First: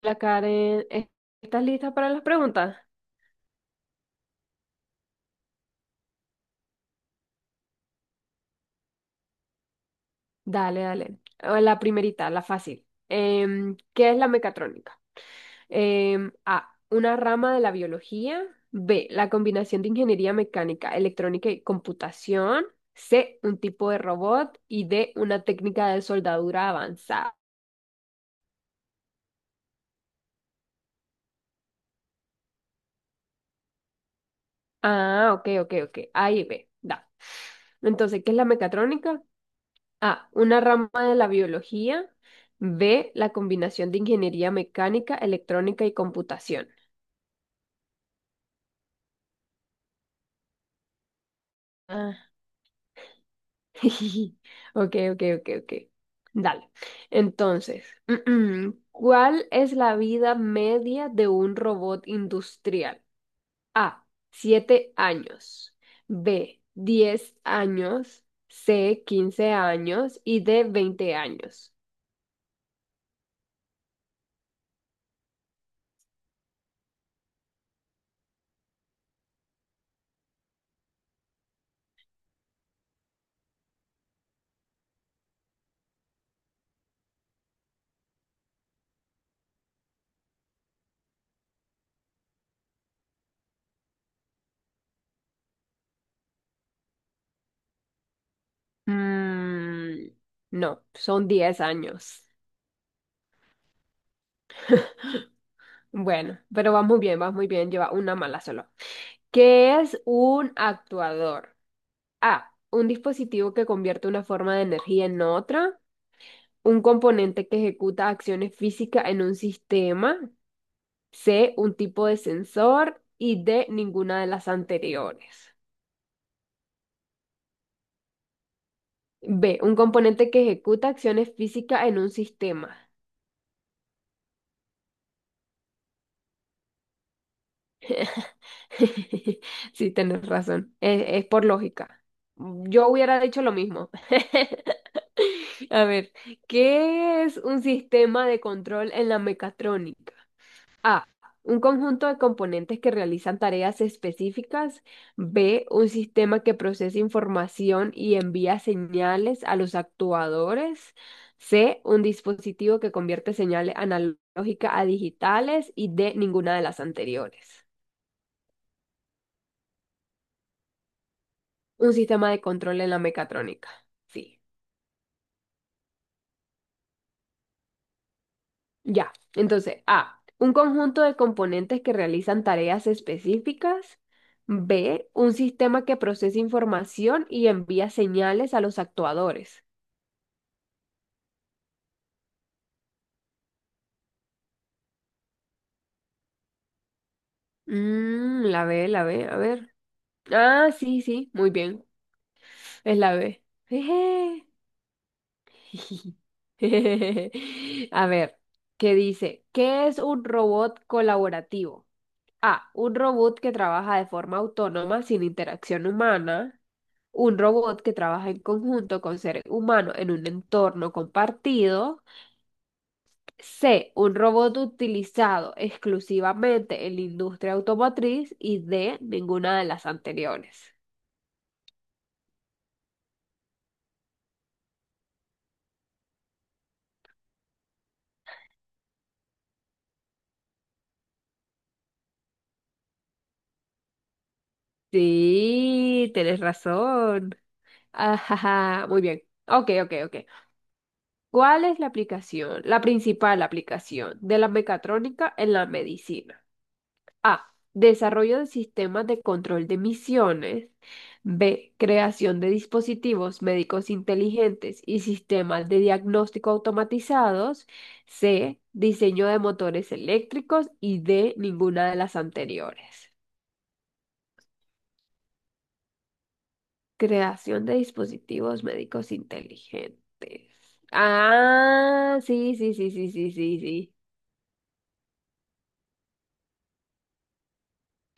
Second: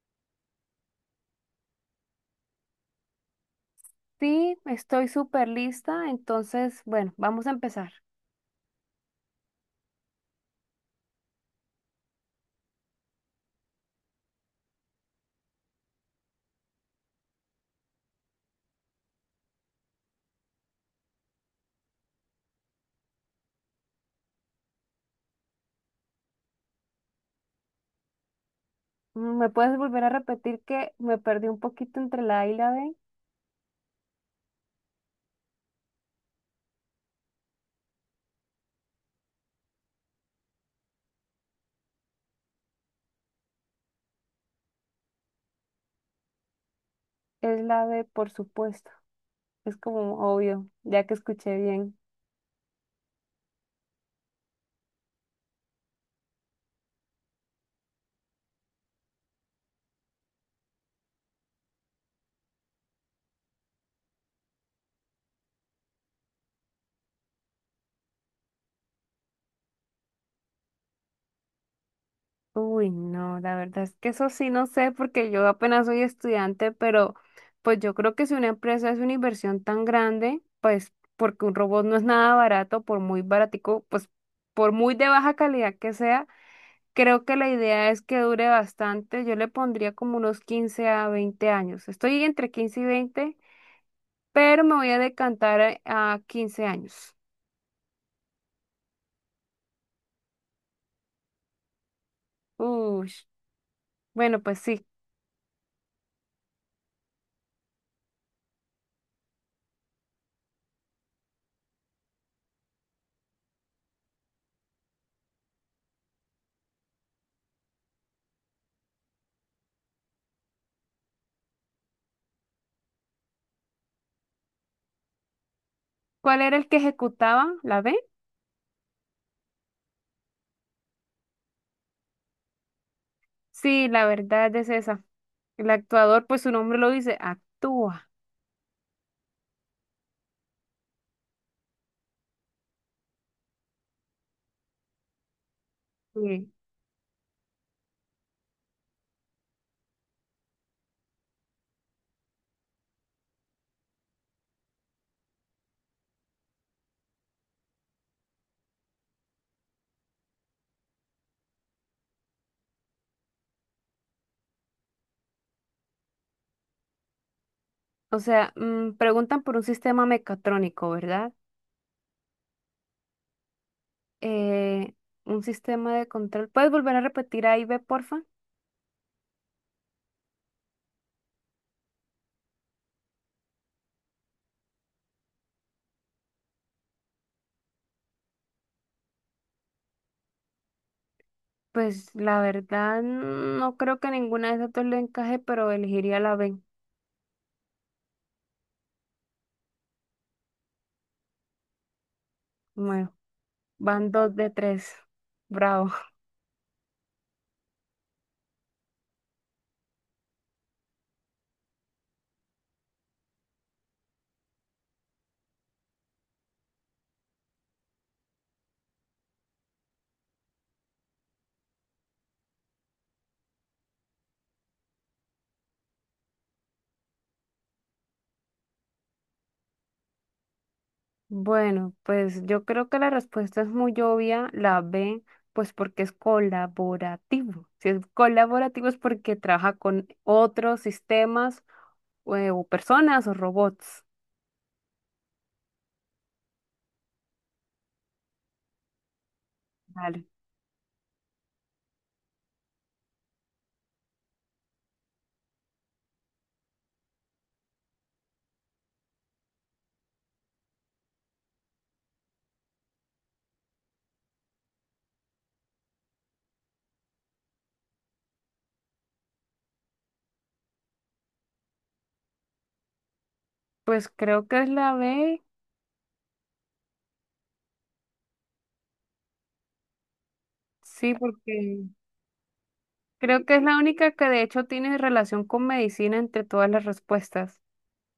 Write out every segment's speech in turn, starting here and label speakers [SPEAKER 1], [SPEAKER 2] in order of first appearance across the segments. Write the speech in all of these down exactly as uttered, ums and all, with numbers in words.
[SPEAKER 1] La Karen, ¿es- estás lista para las preguntas?
[SPEAKER 2] Sí, estoy súper lista, entonces, bueno, vamos a empezar.
[SPEAKER 1] Dale, dale. Eh, La primerita, la fácil. Em, ¿qué es la mecatrónica? Em, A, una rama de la biología. B, la combinación de ingeniería mecánica, electrónica y computación. C, un tipo de robot. Y D, una técnica de soldadura avanzada.
[SPEAKER 2] Mm, ¿Me puedes volver a repetir que me perdí un poquito entre la A y la B?
[SPEAKER 1] Ah, ok, ok, ok. A y B, da. Entonces, ¿qué es la mecatrónica? A, una rama de la biología. B, la combinación de ingeniería mecánica, electrónica y computación.
[SPEAKER 2] Es la B, por supuesto. Es como obvio, ya que escuché bien.
[SPEAKER 1] Ah, Ok, ok, ok, ok. Dale. Entonces, ¿cuál es la vida media de un robot industrial? A, siete años. B, diez años. C, quince años. Y D, veinte años.
[SPEAKER 2] Uy, no, la verdad es que eso sí no sé porque yo apenas soy estudiante, pero pues yo creo que si una empresa es una inversión tan grande, pues porque un robot no es nada barato, por muy baratico, pues por muy de baja calidad que sea. Creo que la idea es que dure bastante. Yo le pondría como unos quince a veinte años. Estoy entre quince y veinte, pero me voy a decantar a a quince años.
[SPEAKER 1] Mm, no, son diez años.
[SPEAKER 2] Uy, bueno, pues sí.
[SPEAKER 1] Bueno, pero vas muy bien, vas muy bien, lleva una mala solo. ¿Qué es un actuador? A, un dispositivo que convierte una forma de energía en otra. Un componente que ejecuta acciones físicas en un sistema. C, un tipo de sensor. Y D, ninguna de las anteriores.
[SPEAKER 2] ¿Cuál era el que ejecutaba? ¿La B?
[SPEAKER 1] B, un componente que ejecuta acciones físicas en un sistema.
[SPEAKER 2] Sí, la verdad es esa. El actuador, pues su nombre lo dice, actúa.
[SPEAKER 1] Sí, tienes razón. Es, es por lógica. Yo hubiera dicho lo mismo. A ver,
[SPEAKER 2] Sí.
[SPEAKER 1] ¿qué es un sistema de control en la mecatrónica? A. Un conjunto de componentes que realizan tareas específicas. B. Un sistema que procesa información y envía señales a los actuadores. C. Un dispositivo que convierte señales analógicas a digitales. Y D. Ninguna de las anteriores.
[SPEAKER 2] O sea, mm, preguntan por un sistema mecatrónico, ¿verdad?
[SPEAKER 1] Un sistema de control en la mecatrónica. Sí.
[SPEAKER 2] Eh, un sistema de control. ¿Puedes volver a repetir ahí, B, porfa?
[SPEAKER 1] Ya. Entonces, A, un conjunto de componentes que realizan tareas específicas. B, un sistema que procesa información y envía señales a los actuadores.
[SPEAKER 2] Pues la verdad, no creo que ninguna de esas dos le encaje, pero elegiría la B.
[SPEAKER 1] Mm, la B, la B, a ver. Ah, sí, sí, muy bien. Es
[SPEAKER 2] Bueno,
[SPEAKER 1] la B.
[SPEAKER 2] van dos
[SPEAKER 1] Jeje.
[SPEAKER 2] de tres. Bravo.
[SPEAKER 1] A ver, ¿qué dice? ¿Qué es un robot colaborativo? A. Un robot que trabaja de forma autónoma sin interacción humana. Un robot que trabaja en conjunto con seres humanos en un entorno compartido. C. Un robot utilizado exclusivamente en la industria automotriz. Y D. Ninguna de las anteriores.
[SPEAKER 2] Bueno, pues yo creo que la respuesta es muy obvia, la B, pues porque es colaborativo. Si es colaborativo es porque trabaja con otros sistemas o, o personas o robots.
[SPEAKER 1] Sí, tienes razón. Ajaja, muy bien. Ok, ok, ok.
[SPEAKER 2] Vale.
[SPEAKER 1] ¿Cuál es la aplicación, la principal aplicación de la mecatrónica en la medicina? A. Desarrollo de sistemas de control de emisiones. B. Creación de dispositivos médicos inteligentes y sistemas de diagnóstico automatizados. C. Diseño de motores eléctricos. Y D. Ninguna de las anteriores.
[SPEAKER 2] Pues creo que es la B,
[SPEAKER 1] Creación de dispositivos médicos inteligentes.
[SPEAKER 2] sí, porque
[SPEAKER 1] Ah, sí, sí, sí, sí, sí,
[SPEAKER 2] creo que
[SPEAKER 1] sí,
[SPEAKER 2] es la
[SPEAKER 1] sí.
[SPEAKER 2] única que de hecho tiene relación con medicina entre todas las respuestas.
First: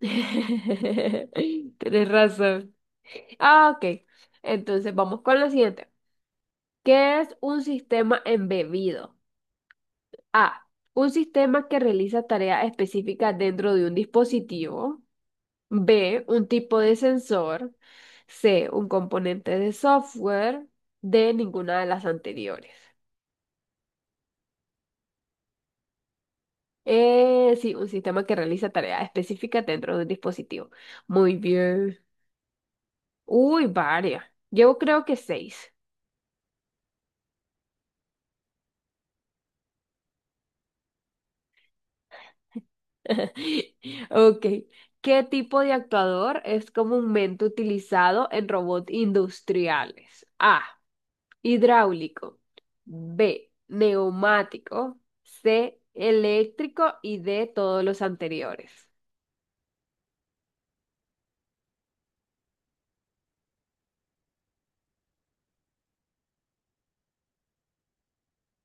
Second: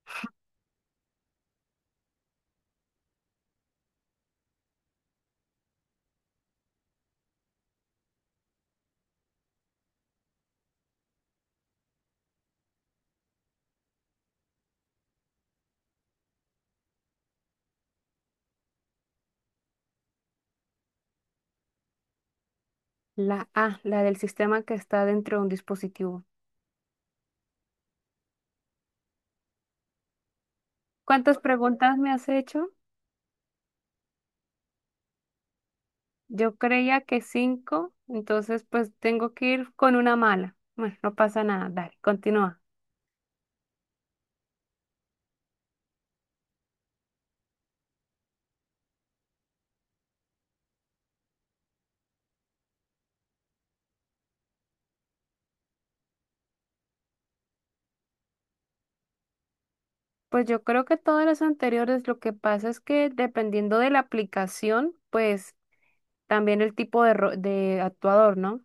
[SPEAKER 1] Tienes razón. Ah, ok. Entonces vamos con la siguiente. ¿Qué es un sistema embebido? A. Un sistema que realiza tareas específicas dentro de un dispositivo. B. Un tipo de sensor. C. Un componente de software. D. Ninguna de las anteriores.
[SPEAKER 2] La A, la del sistema que está dentro de un dispositivo.
[SPEAKER 1] Eh, sí, un sistema que realiza tareas específicas dentro de un dispositivo.
[SPEAKER 2] ¿Cuántas
[SPEAKER 1] Muy
[SPEAKER 2] preguntas
[SPEAKER 1] bien.
[SPEAKER 2] me has hecho?
[SPEAKER 1] Uy, varias. Yo creo que seis.
[SPEAKER 2] Yo creía que cinco, entonces pues tengo que ir con una mala. Bueno, no pasa nada, dale, continúa.
[SPEAKER 1] Ok. ¿Qué tipo de actuador es comúnmente utilizado en robots industriales? A. Hidráulico. B. Neumático. C. Eléctrico. Y D. Todos los anteriores.
[SPEAKER 2] Pues yo creo que todas las anteriores, lo que pasa es que dependiendo de la aplicación, pues también el tipo de, ro- de actuador, ¿no?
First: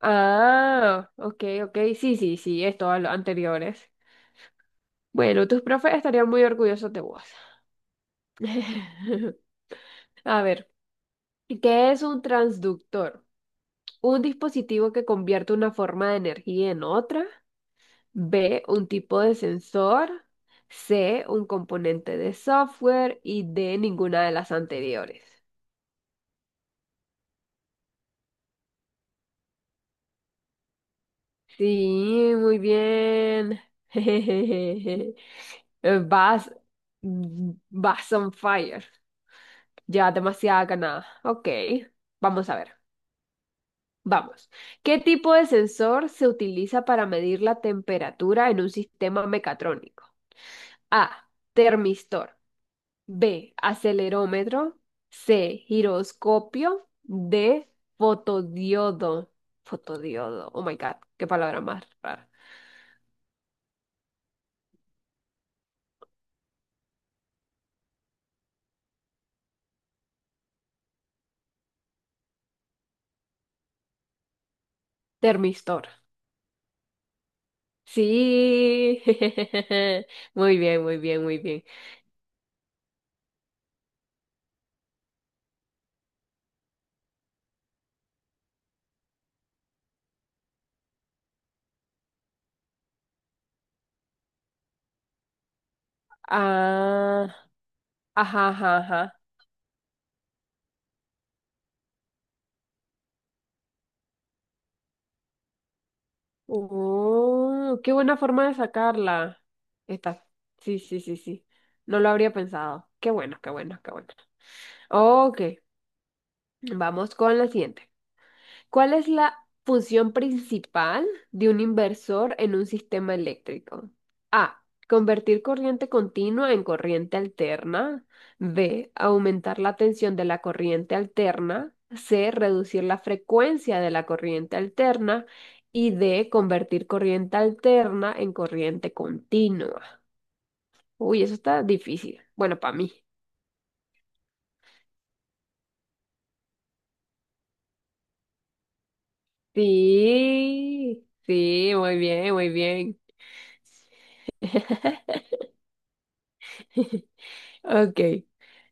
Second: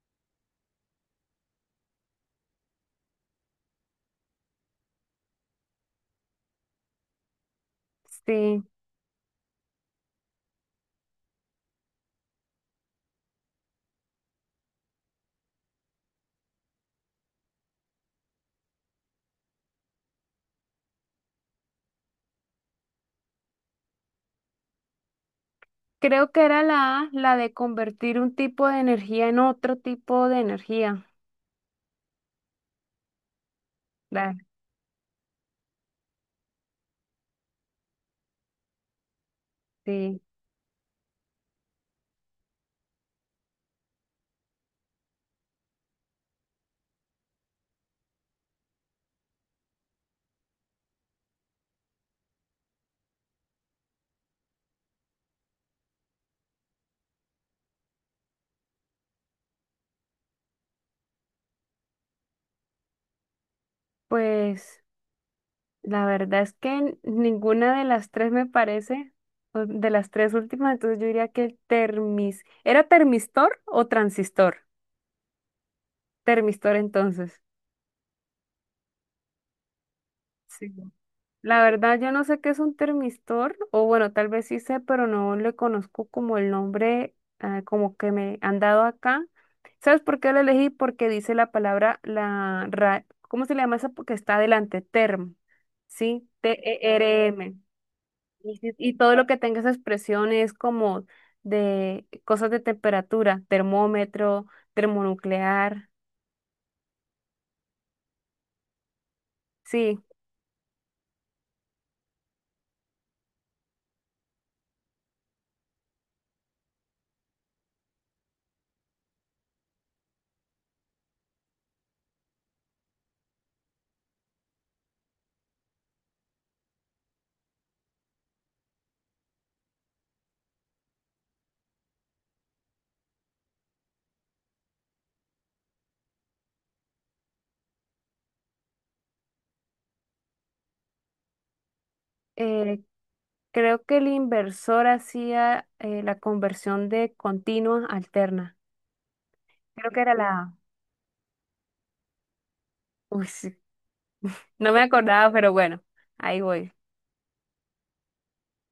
[SPEAKER 1] Ah, ok, ok. Sí, sí, sí, es todos los anteriores. Bueno, tus profes estarían muy orgullosos de vos.
[SPEAKER 2] Sí,
[SPEAKER 1] A ver, ¿qué es un transductor? Un dispositivo que convierte una forma de energía en otra. B, un tipo de sensor. C, un componente de software. Y D, ninguna de las anteriores.
[SPEAKER 2] creo que era la A, la de convertir un tipo de energía en otro tipo de energía.
[SPEAKER 1] Sí, muy bien.
[SPEAKER 2] Dale,
[SPEAKER 1] Vas, vas on fire. Ya
[SPEAKER 2] sí.
[SPEAKER 1] demasiada ganada. Ok, vamos a ver. Vamos. ¿Qué tipo de sensor se utiliza para medir la temperatura en un sistema mecatrónico? A. Termistor. B, acelerómetro. C, giroscopio. D, fotodiodo. Fotodiodo. Oh my God, qué palabra más rara.
[SPEAKER 2] Pues la verdad es que ninguna de las tres me parece, o de las tres últimas, entonces yo diría que el termis, ¿era termistor o transistor?
[SPEAKER 1] Termistor.
[SPEAKER 2] Termistor entonces.
[SPEAKER 1] Sí. Muy
[SPEAKER 2] Sí.
[SPEAKER 1] bien, muy bien, muy
[SPEAKER 2] La
[SPEAKER 1] bien.
[SPEAKER 2] verdad yo no sé qué es un termistor, o bueno, tal vez sí sé, pero no le conozco como el nombre ah, como que me han dado acá. ¿Sabes por qué lo elegí? Porque dice la palabra, la ra- ¿cómo se le llama esa? Porque está adelante, term, ¿sí?
[SPEAKER 1] Ah,
[SPEAKER 2] T-E-R-M.
[SPEAKER 1] ajá,
[SPEAKER 2] Y, si-
[SPEAKER 1] ajá,
[SPEAKER 2] y todo
[SPEAKER 1] ajá.
[SPEAKER 2] lo que tenga esas presiones como de cosas de temperatura, termómetro, termonuclear.
[SPEAKER 1] Oh, qué buena forma de sacarla
[SPEAKER 2] Sí,
[SPEAKER 1] esta. Sí, sí, sí, sí. No lo habría pensado. Qué bueno, qué bueno, qué bueno. Ok, vamos con la siguiente. ¿Cuál es la función principal de un inversor en un sistema eléctrico? A. Convertir corriente continua en corriente alterna. B. Aumentar la tensión de la corriente alterna. C. Reducir la frecuencia de la corriente alterna. Y D. Convertir corriente alterna en corriente continua. Uy, eso está difícil. Bueno, para
[SPEAKER 2] eh,
[SPEAKER 1] mí.
[SPEAKER 2] creo que el inversor hacía eh, la conversión de continua a alterna. Creo que era la...
[SPEAKER 1] Sí, sí, muy bien, muy bien.
[SPEAKER 2] Uy, sí, no me acordaba, pero bueno, ahí voy.
[SPEAKER 1] Ok.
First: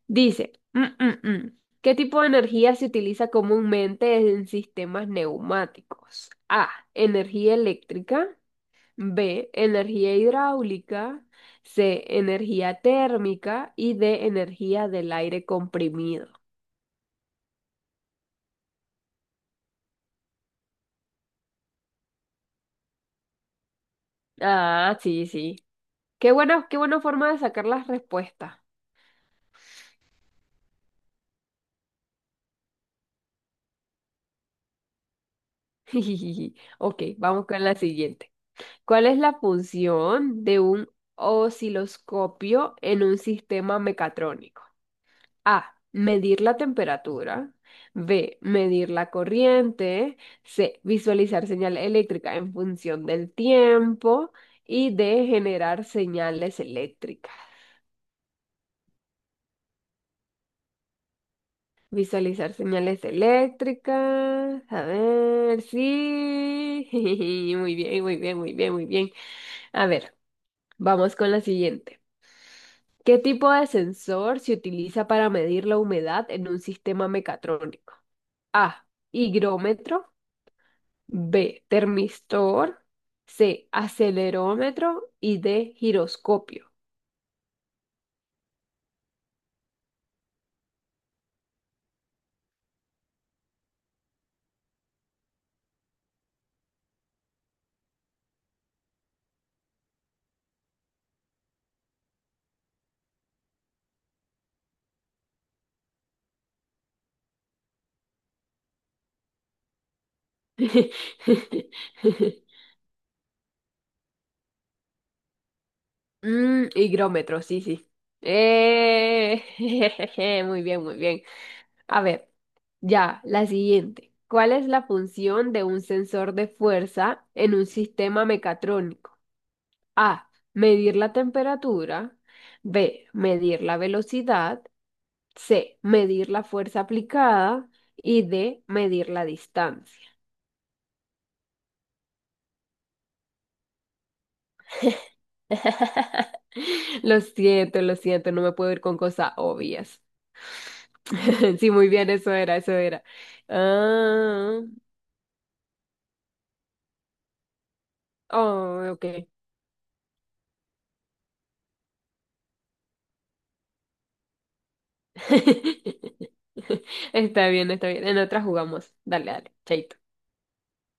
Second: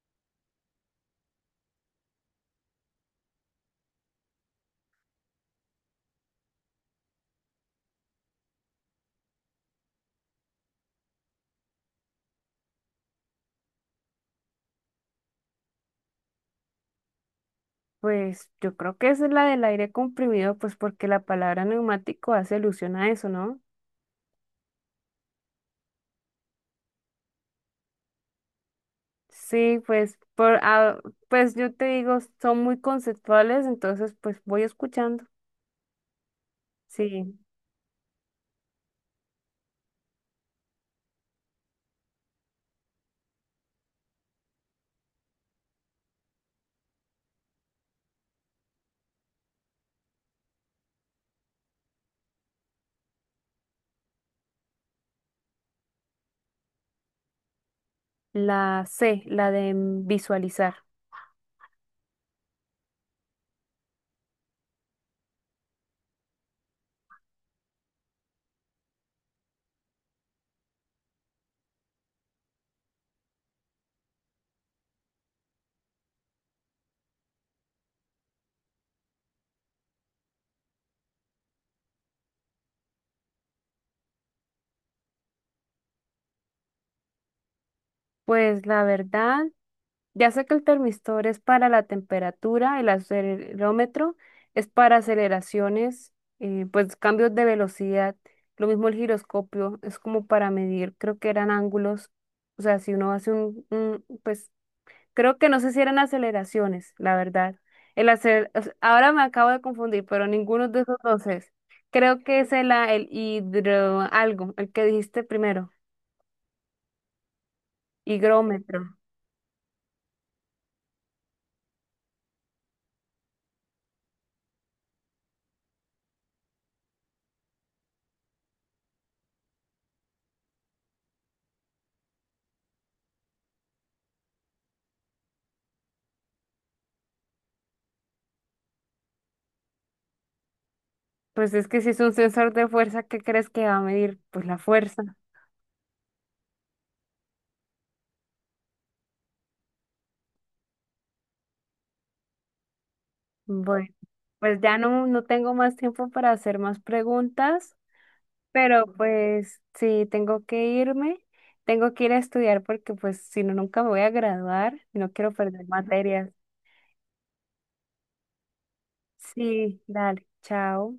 [SPEAKER 1] Dice. mm, mm, mm. ¿Qué tipo de energía se utiliza comúnmente en sistemas neumáticos? A, energía eléctrica. B, energía hidráulica. C, energía térmica. Y D, energía del aire comprimido.
[SPEAKER 2] Pues yo creo que esa es la del aire comprimido, pues porque la palabra neumático hace alusión a eso, ¿no?
[SPEAKER 1] Ah, sí, sí. Qué bueno, qué buena forma de sacar las respuestas.
[SPEAKER 2] Sí, pues, por, ah, pues yo te digo, son muy conceptuales, entonces pues voy escuchando.
[SPEAKER 1] Ok,
[SPEAKER 2] Sí,
[SPEAKER 1] vamos con la siguiente. ¿Cuál es la función de un osciloscopio en un sistema mecatrónico? A. Medir la temperatura. B. Medir la corriente. C. Visualizar señal eléctrica en función del tiempo. Y D. Generar señales eléctricas.
[SPEAKER 2] la C, la de mm, visualizar.
[SPEAKER 1] Visualizar señales eléctricas. A ver, sí. Muy bien, muy bien, muy bien, muy bien. A ver, vamos con la siguiente. ¿Qué tipo de sensor se utiliza para medir la humedad en un sistema mecatrónico? A. Higrómetro. B. Termistor. C. Acelerómetro. Y D. Giroscopio.
[SPEAKER 2] Pues la verdad, ya sé que el termistor es para la temperatura, el acelerómetro es para aceleraciones, eh, pues cambios de velocidad. Lo mismo el giroscopio, es como para medir, creo que eran ángulos. O sea, si uno hace un, un, pues creo que no sé si eran aceleraciones, la verdad. El acel- o sea, ahora me acabo de confundir, pero ninguno de esos dos es. Creo que es el, a- el hidro algo, el que dijiste primero,
[SPEAKER 1] Mm, higrómetro, sí, sí.
[SPEAKER 2] higrómetro.
[SPEAKER 1] Eh, jejeje, muy bien, muy bien. A ver, ya, la siguiente. ¿Cuál es la función de un sensor de fuerza en un sistema mecatrónico? A. Medir la temperatura. B. Medir la velocidad. C. Medir la fuerza aplicada. Y D. Medir la distancia.
[SPEAKER 2] Pues es que si es un sensor de fuerza, ¿qué crees que va a medir? Pues la fuerza.
[SPEAKER 1] Lo siento, lo siento, no me puedo ir con cosas obvias. Sí, muy bien, eso era, eso era.
[SPEAKER 2] Bueno, pues
[SPEAKER 1] Ah,
[SPEAKER 2] ya no, no tengo más tiempo para hacer más preguntas, pero
[SPEAKER 1] oh, ok.
[SPEAKER 2] pues sí, tengo que irme, tengo que ir a estudiar porque pues si no, nunca me voy a graduar y no quiero perder materias.
[SPEAKER 1] Está bien, está bien. En otra jugamos. Dale, dale,
[SPEAKER 2] Sí,
[SPEAKER 1] chaito.
[SPEAKER 2] dale, chao.